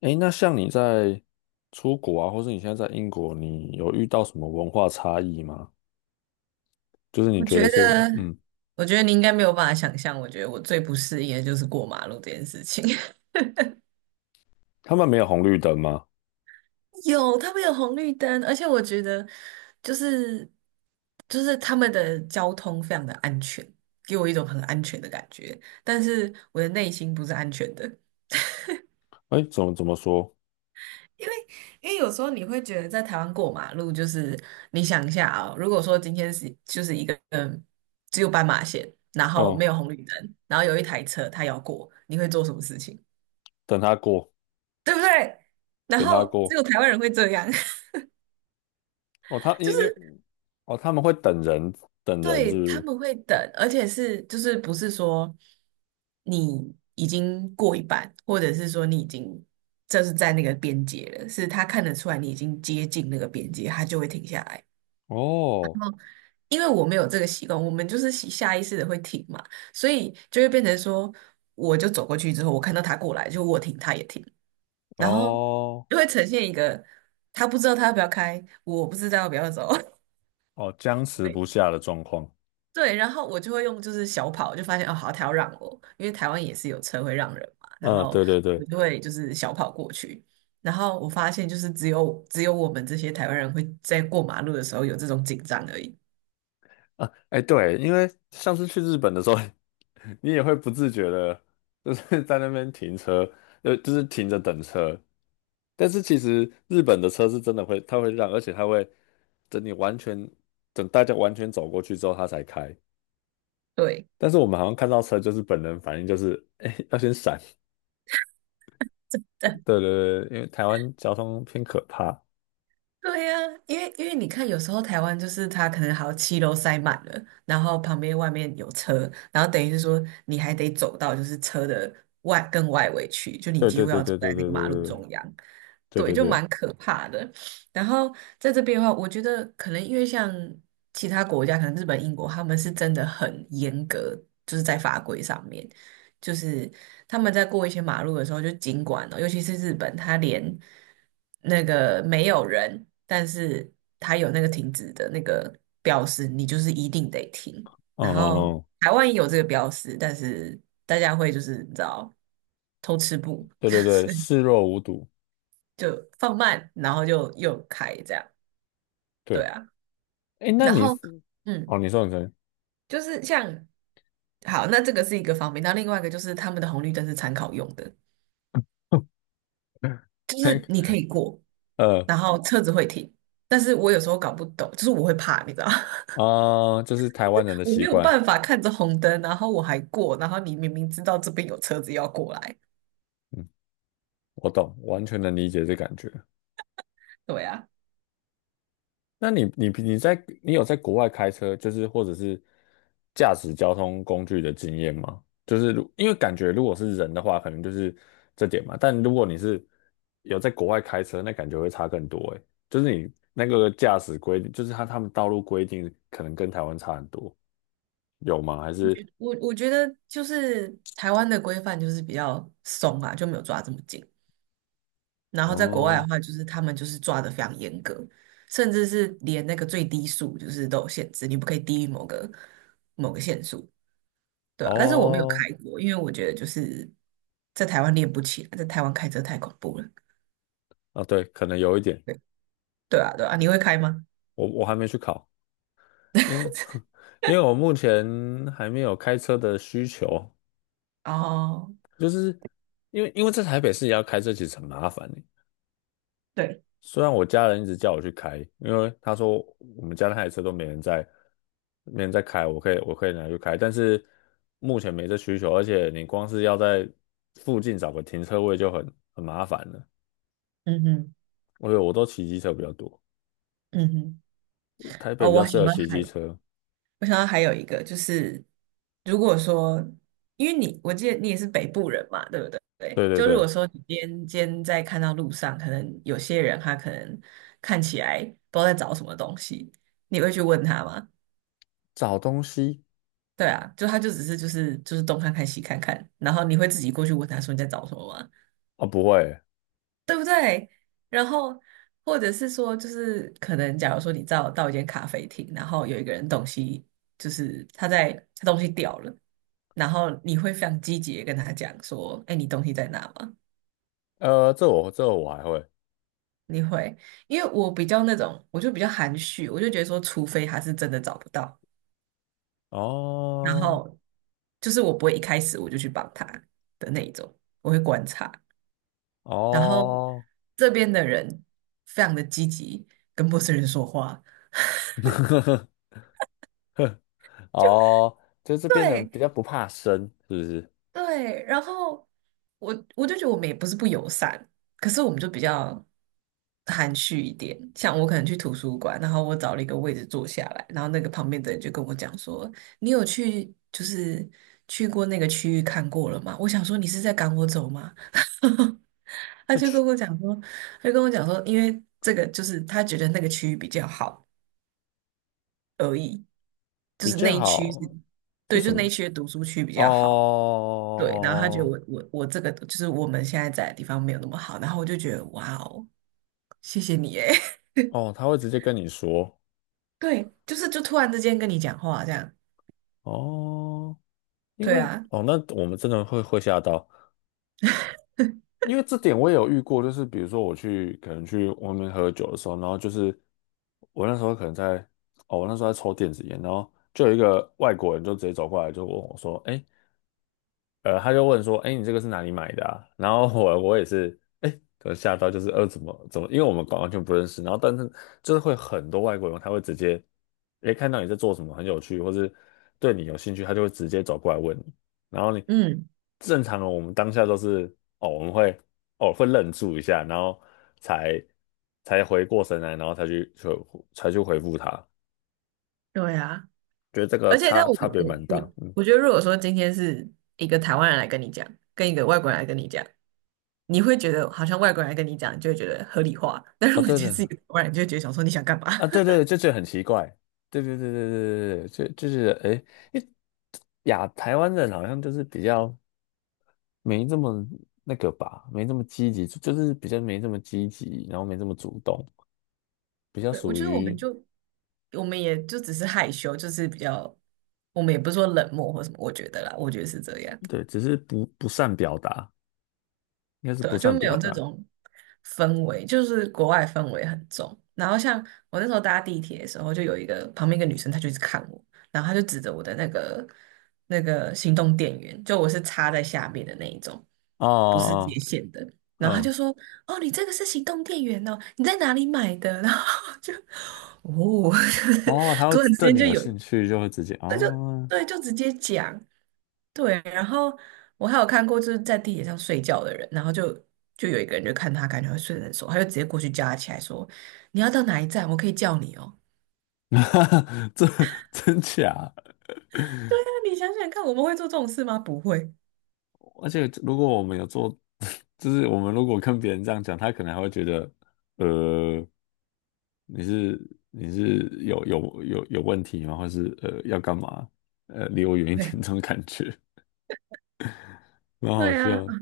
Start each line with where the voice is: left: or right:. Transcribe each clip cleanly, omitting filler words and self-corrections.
left: 诶，那像你在出国啊，或是你现在在英国，你有遇到什么文化差异吗？就是你
right: 我
left: 觉
right: 觉
left: 得是，
right: 得，
left: 嗯，
right: 我觉得你应该没有办法想象，我觉得我最不适应的就是过马路这件事情。
left: 他们没有红绿灯吗？
right: 有，他们有红绿灯，而且我觉得就是他们的交通非常的安全，给我一种很安全的感觉，但是我的内心不是安全的，
left: 诶，怎么说？
right: 因为因为有时候你会觉得在台湾过马路，就是你想一下啊、如果说今天是一个只有斑马线，然后没
left: 哦，
right: 有红绿灯，然后有一台车它要过，你会做什么事情？
left: 等他过，
right: 对不对？然
left: 等他
right: 后只
left: 过。
right: 有台湾人会这样，
left: 哦，他
right: 就
left: 因
right: 是
left: 因哦，他们会等人，等人
right: 对
left: 是不
right: 他
left: 是？
right: 们会等，而且是就是不是说你已经过一半，或者是说你已经就是在那个边界了，是他看得出来你已经接近那个边界，他就会停下来。
left: 哦
right: 因为我没有这个习惯，我们就是习下意识的会停嘛，所以就会变成说，我就走过去之后，我看到他过来，就我停，他也停，然后
left: 哦
right: 就会呈现一个他不知道他要不要开，我不知道要不要走。
left: 哦，僵持不 下的状况。
right: 对，然后我就会用就是小跑，就发现哦，好，他要让我，因为台湾也是有车会让人嘛，然
left: 嗯，
right: 后
left: 对对
right: 我
left: 对。
right: 就会就是小跑过去，然后我发现就是只有我们这些台湾人会在过马路的时候有这种紧张而已。
left: 啊，哎，对，因为上次去日本的时候，你也会不自觉的，就是在那边停车，就是停着等车。但是其实日本的车是真的会，它会让，而且它会等你完全，等大家完全走过去之后，它才开。
right: 对，
left: 但是我们好像看到车，就是本能反应就是，哎，要先闪。对 对对，因为台湾交通偏可怕。
right: 对呀、因为你看，有时候台湾就是它可能好七楼塞满了，然后旁边外面有车，然后等于是说你还得走到就是车的外更外围去，就你
left: 对
right: 几
left: 对
right: 乎
left: 对
right: 要走
left: 对
right: 在
left: 对
right: 那
left: 对
right: 个马路
left: 对
right: 中央，
left: 对对
right: 对，
left: 对
right: 就
left: 对，
right: 蛮可怕的。然后在这边的话，我觉得可能因为像其他国家，可能日本、英国，他们是真的很严格，就是在法规上面，就是。他们在过一些马路的时候，就尽管哦，尤其是日本，他连那个没有人，但是他有那个停止的那个标识，你就是一定得停。
left: 嗯
right: 然
left: 嗯
right: 后
left: 哦，
right: 台湾也有这个标识，但是大家会就是你知道偷吃不，
left: 对
right: 就
left: 对对，
right: 是
left: 视若无睹。
right: 就放慢，然后就又开这样，对
left: 对。
right: 啊。
left: 哎，那
right: 然
left: 你
right: 后嗯，
left: 哦，你说你说，
right: 就是像好，那这个是一个方面，那另外一个就是他们的红绿灯是参考用的，就是你可以过。
left: 呃
right: 然后车子会停，但是我有时候搞不懂，就是我会怕，你知道吗，
left: 就是台湾人 的
right: 我
left: 习
right: 没有
left: 惯，
right: 办法看着红灯，然后我还过，然后你明明知道这边有车子要过来，
left: 嗯，我懂，完全能理解这感觉。
right: 对啊，
left: 那你在你有在国外开车，就是或者是驾驶交通工具的经验吗？就是如因为感觉如果是人的话，可能就是这点嘛。但如果你是有在国外开车，那感觉会差更多诶，就是你那个驾驶规定，就是他们道路规定可能跟台湾差很多，有吗？还是
right: 我觉得就是台湾的规范就是比较松啊，就没有抓这么紧，然
left: 嗯？
right: 后在国外的
left: 哦
right: 话，就是他们就是抓的非常严格，甚至是连那个最低速就是都有限制，你不可以低于某个限速，对啊，但是我没有
left: 哦，
right: 开过，因为我觉得就是在台湾练不起来，在台湾开车太恐怖了。
left: 啊，对，可能有一点，
right: 对啊，对啊，你会开吗？
left: 我还没去考，因为 因为我目前还没有开车的需求，
right: 哦，
left: 因为因为在台北市要开车其实很麻烦欸
right: 对，
left: 虽然我家人一直叫我去开，因为他说我们家那台车都没人在，没人在开，我可以拿去开，但是目前没这需求，而且你光是要在附近找个停车位就很麻烦了。
right: 嗯哼，
left: 我都骑机车比较多，
right: 嗯哼，
left: 台北
right: 哦，
left: 比较适合骑机车。
right: 我想到还有一个就是，如果说，因为你，我记得你也是北部人嘛，对不对？对，
left: 对对
right: 就如
left: 对，
right: 果说你今天在看到路上，可能有些人他可能看起来不知道在找什么东西，你会去问他吗？
left: 找东西。
right: 对啊，就他就只是东看看西看看，然后你会自己过去问他说你在找什么吗？
left: 啊，不会，
right: 对不对？然后或者是说，就是可能假如说你到一间咖啡厅，然后有一个人东西就是他在他东西掉了，然后你会非常积极的跟他讲说："哎，你东西在哪吗？"
left: 这我还会
right: 你会，因为我比较那种，我就比较含蓄，我就觉得说，除非他是真的找不到，然
left: 哦
right: 后就是我不会一开始我就去帮他的那一种，我会观察。然后
left: 哦
right: 这边的人非常的积极，跟陌生人说话。
left: 哦，就这边人
right: 对，
left: 比较不怕生，是不是？
right: 对，然后我就觉得我们也不是不友善，可是我们就比较含蓄一点。像我可能去图书馆，然后我找了一个位置坐下来，然后那个旁边的人就跟我讲说："你有去就是去过那个区域看过了吗？"我想说你是在赶我走吗？他
left: 那
right: 就
left: 去
right: 跟我讲说，他就跟我讲说，因为这个就是他觉得那个区域比较好而已，就
left: 比
right: 是那
left: 较
right: 一区是，
left: 好是
right: 对，就
left: 什么？
right: 那一区的读书区比较好。对，然后他觉得
left: 哦
right: 我这个就是我们现在在的地方没有那么好，然后我就觉得哇哦，谢谢你诶，
left: 哦，他会直接跟你说，
right: 对，就是就突然之间跟你讲话这样，
left: 哦，因
right: 对
left: 为
right: 啊，
left: 哦，那我们真的会吓到，因为这点我也有遇过，就是比如说我去可能去外面喝酒的时候，然后就是我那时候可能在哦，我那时候在抽电子烟，然后就有一个外国人就直接走过来就问我说：“哎，他就问说，哎，你这个是哪里买的啊？然后我也是，哎，我吓到，就是怎么，因为我们完全不认识，然后但是就是会很多外国人，他会直接，哎，看到你在做什么很有趣，或是对你有兴趣，他就会直接走过来问你，然后你
right: 嗯，
left: 正常的我们当下都是，哦，我们会哦会愣住一下，然后才才回过神来，然后才去回复他，
right: 对啊，
left: 觉得这个
right: 而且但
left: 差
right: 我
left: 差别
right: 我
left: 蛮大，
right: 我
left: 嗯，
right: 我觉得，如果说今天是一个台湾人来跟你讲，跟一个外国人来跟你讲，你会觉得好像外国人来跟你讲，你就会觉得合理化，但如
left: 哦，
right: 果今
left: 对
right: 天
left: 对。
right: 是一个台湾人，就会觉得想说你想干嘛？
left: 啊，对对，这很奇怪，对对对对对对对，就就是哎，诶因为亚台湾人好像就是比较没这么那个吧，没这么积极，就是比较没这么积极，然后没这么主动，比较
right: 对，我
left: 属
right: 觉得我们
left: 于
right: 就我们也就只是害羞，就是比较，我们也不是说冷漠或什么，我觉得啦，我觉得是这样。
left: 对，只是不善表达，应该是
right: 对
left: 不
right: 啊，就
left: 善
right: 没
left: 表
right: 有这
left: 达。
right: 种氛围，就是国外氛围很重。然后像我那时候搭地铁的时候，就有一个旁边一个女生，她就一直看我，然后她就指着我的那个行动电源，就我是插在下面的那一种，
left: 哦
right: 不是接
left: 哦
right: 线的。
left: 哦，
right: 然后她就
left: 嗯，
right: 说："哦，你这个是行动电源哦，你在哪里买的？" 然后就哦，就是
left: 哦，他会
right: 突然之
left: 对
right: 间
left: 你
right: 就
left: 有
right: 有，
left: 兴趣就会直接
right: 那就
left: 哦，
right: 对，就直接讲。对，然后我还有看过就是在地铁上睡觉的人，然后就就有一个人就看他感觉会睡得很熟，他就直接过去叫他起来说："你要到哪一站？我可以叫你哦。"
left: 这真假？
right: 对啊，你想想看，我们会做这种事吗？不会。
left: 而且如果我们有做，就是我们如果跟别人这样讲，他可能还会觉得，呃，你是有问题吗？或是呃要干嘛？呃，离我远一点这
right: 对
left: 种感觉，蛮好
right: 对啊，
left: 笑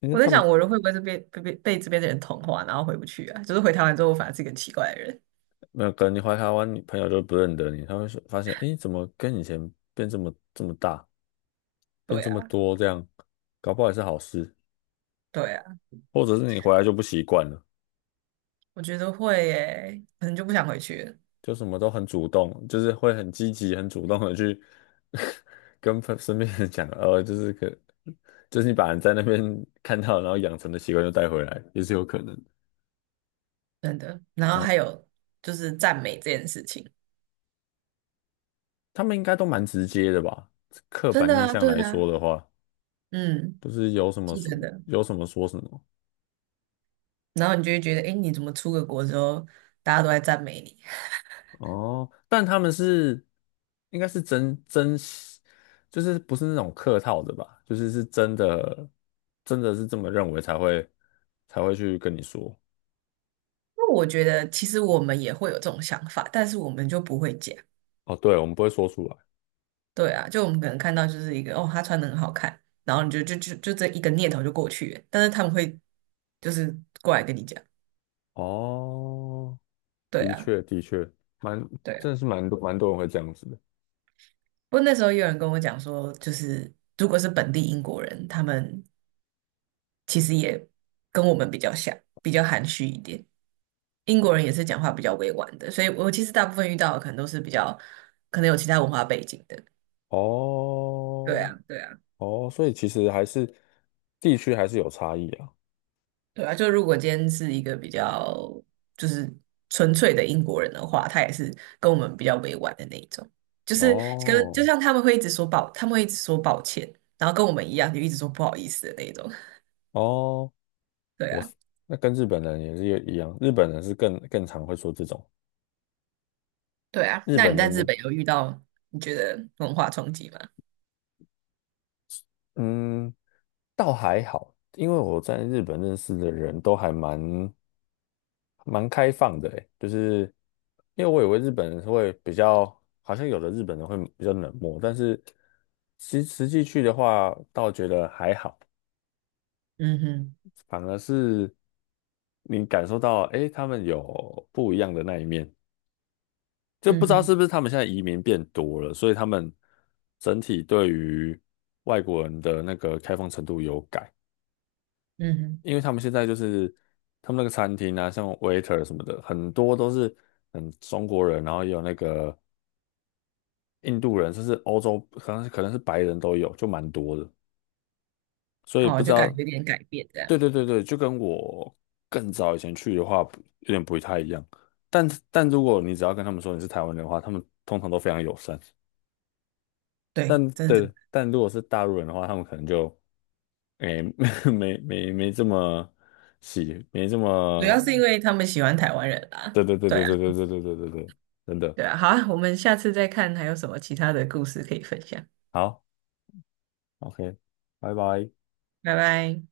left: 因为
right: 我在
left: 他们
right: 想，我人会不会这边被这边的人同化，然后回不去啊？就是回台湾之后，我反而是一个奇怪的人。
left: 那个你回台湾，你朋友都不认得你，他会说发现，诶，怎么跟以前变这么大，变
right: 对
left: 这么
right: 啊，
left: 多这样，搞不好也是好事，
right: 对啊，
left: 或者是你回来就不习惯了。
right: 我觉得会耶，可能就不想回去了，
left: 就什么都很主动，就是会很积极、很主动的去 跟朋身边人讲，就是可，就是你把人在那边 看到，然后养成的习惯就带回来，也是有可能。
right: 真的。然后
left: 蛮
right: 还有就是赞美这件事情，
left: 他们应该都蛮直接的吧？刻
right: 真
left: 板
right: 的
left: 印
right: 啊，
left: 象
right: 对
left: 来
right: 啊，
left: 说的话，
right: 嗯，
left: 就是有什么
right: 是
left: 说
right: 真的。
left: 有什么说什么
right: 然后你就会觉得，哎，你怎么出个国之后，大家都在赞美你？因
left: 哦，但他们是应该是真真，就是不是那种客套的吧？就是是真的，真的是这么认为才会才会去跟你说。
right: 为我觉得其实我们也会有这种想法，但是我们就不会讲。
left: 哦，对，我们不会说出来。
right: 对啊，就我们可能看到就是一个哦，他穿的很好看，然后你就这一个念头就过去了，但是他们会就是过来跟你讲，
left: 哦，
right: 对
left: 的
right: 啊。
left: 确，的确，蛮，
right: 对啊，
left: 真的是蛮多蛮多人会这样子的。
right: 不过那时候也有人跟我讲说，就是如果是本地英国人，他们其实也跟我们比较像，比较含蓄一点。英国人也是讲话比较委婉的，所以我其实大部分遇到的可能都是比较可能有其他文化背景的。对
left: 哦，
right: 啊，对啊，
left: 哦，所以其实还是地区还是有差异啊。
right: 对啊。就如果今天是一个比较就是纯粹的英国人的话，他也是跟我们比较委婉的那一种，就是跟就
left: 哦，
right: 像他们会一直说抱，他们会一直说抱歉，然后跟我们一样就一直说不好意思的那一种。
left: 哦，
right: 对
left: 我
right: 啊。
left: 是那跟日本人也是一样，日本人是更常会说这种，
right: 对啊，
left: 日
right: 那
left: 本
right: 你在
left: 人
right: 日
left: 的
right: 本有遇到你觉得文化冲击吗？
left: 嗯，倒还好，因为我在日本认识的人都还蛮开放的，诶，就是因为我以为日本人会比较，好像有的日本人会比较冷漠，但是其实实际去的话，倒觉得还好，
right: 嗯哼，
left: 反而是你感受到，诶，他们有不一样的那一面，就不
right: 嗯
left: 知道是
right: 哼，
left: 不是他们现在移民变多了，所以他们整体对于外国人的那个开放程度有改。
right: 嗯
left: 因为他们现在就是他们那个餐厅啊，像 waiter 什么的，很多都是嗯中国人，然后也有那个印度人，甚至欧洲，可能是白人都有，就蛮多的。所以
right: 哼，
left: 不
right: 哦，
left: 知
right: 就感
left: 道，
right: 觉有点改变这
left: 对
right: 样。
left: 对对对，就跟我更早以前去的话，不有点不太一样。但但如果你只要跟他们说你是台湾人的话，他们通常都非常友善。
right: 对，
left: 但
right: 真的真
left: 对，
right: 的
left: 但如果是大陆人的话，他们可能就诶、没没没没这么喜，没这
right: 主
left: 么。
right: 要是因为他们喜欢台湾人啦。
left: 对对对
right: 对
left: 对
right: 啊，
left: 对对对对对对对，真的
right: 对啊，好啊，我们下次再看还有什么其他的故事可以分享。
left: 好，OK,拜拜。
right: 拜拜。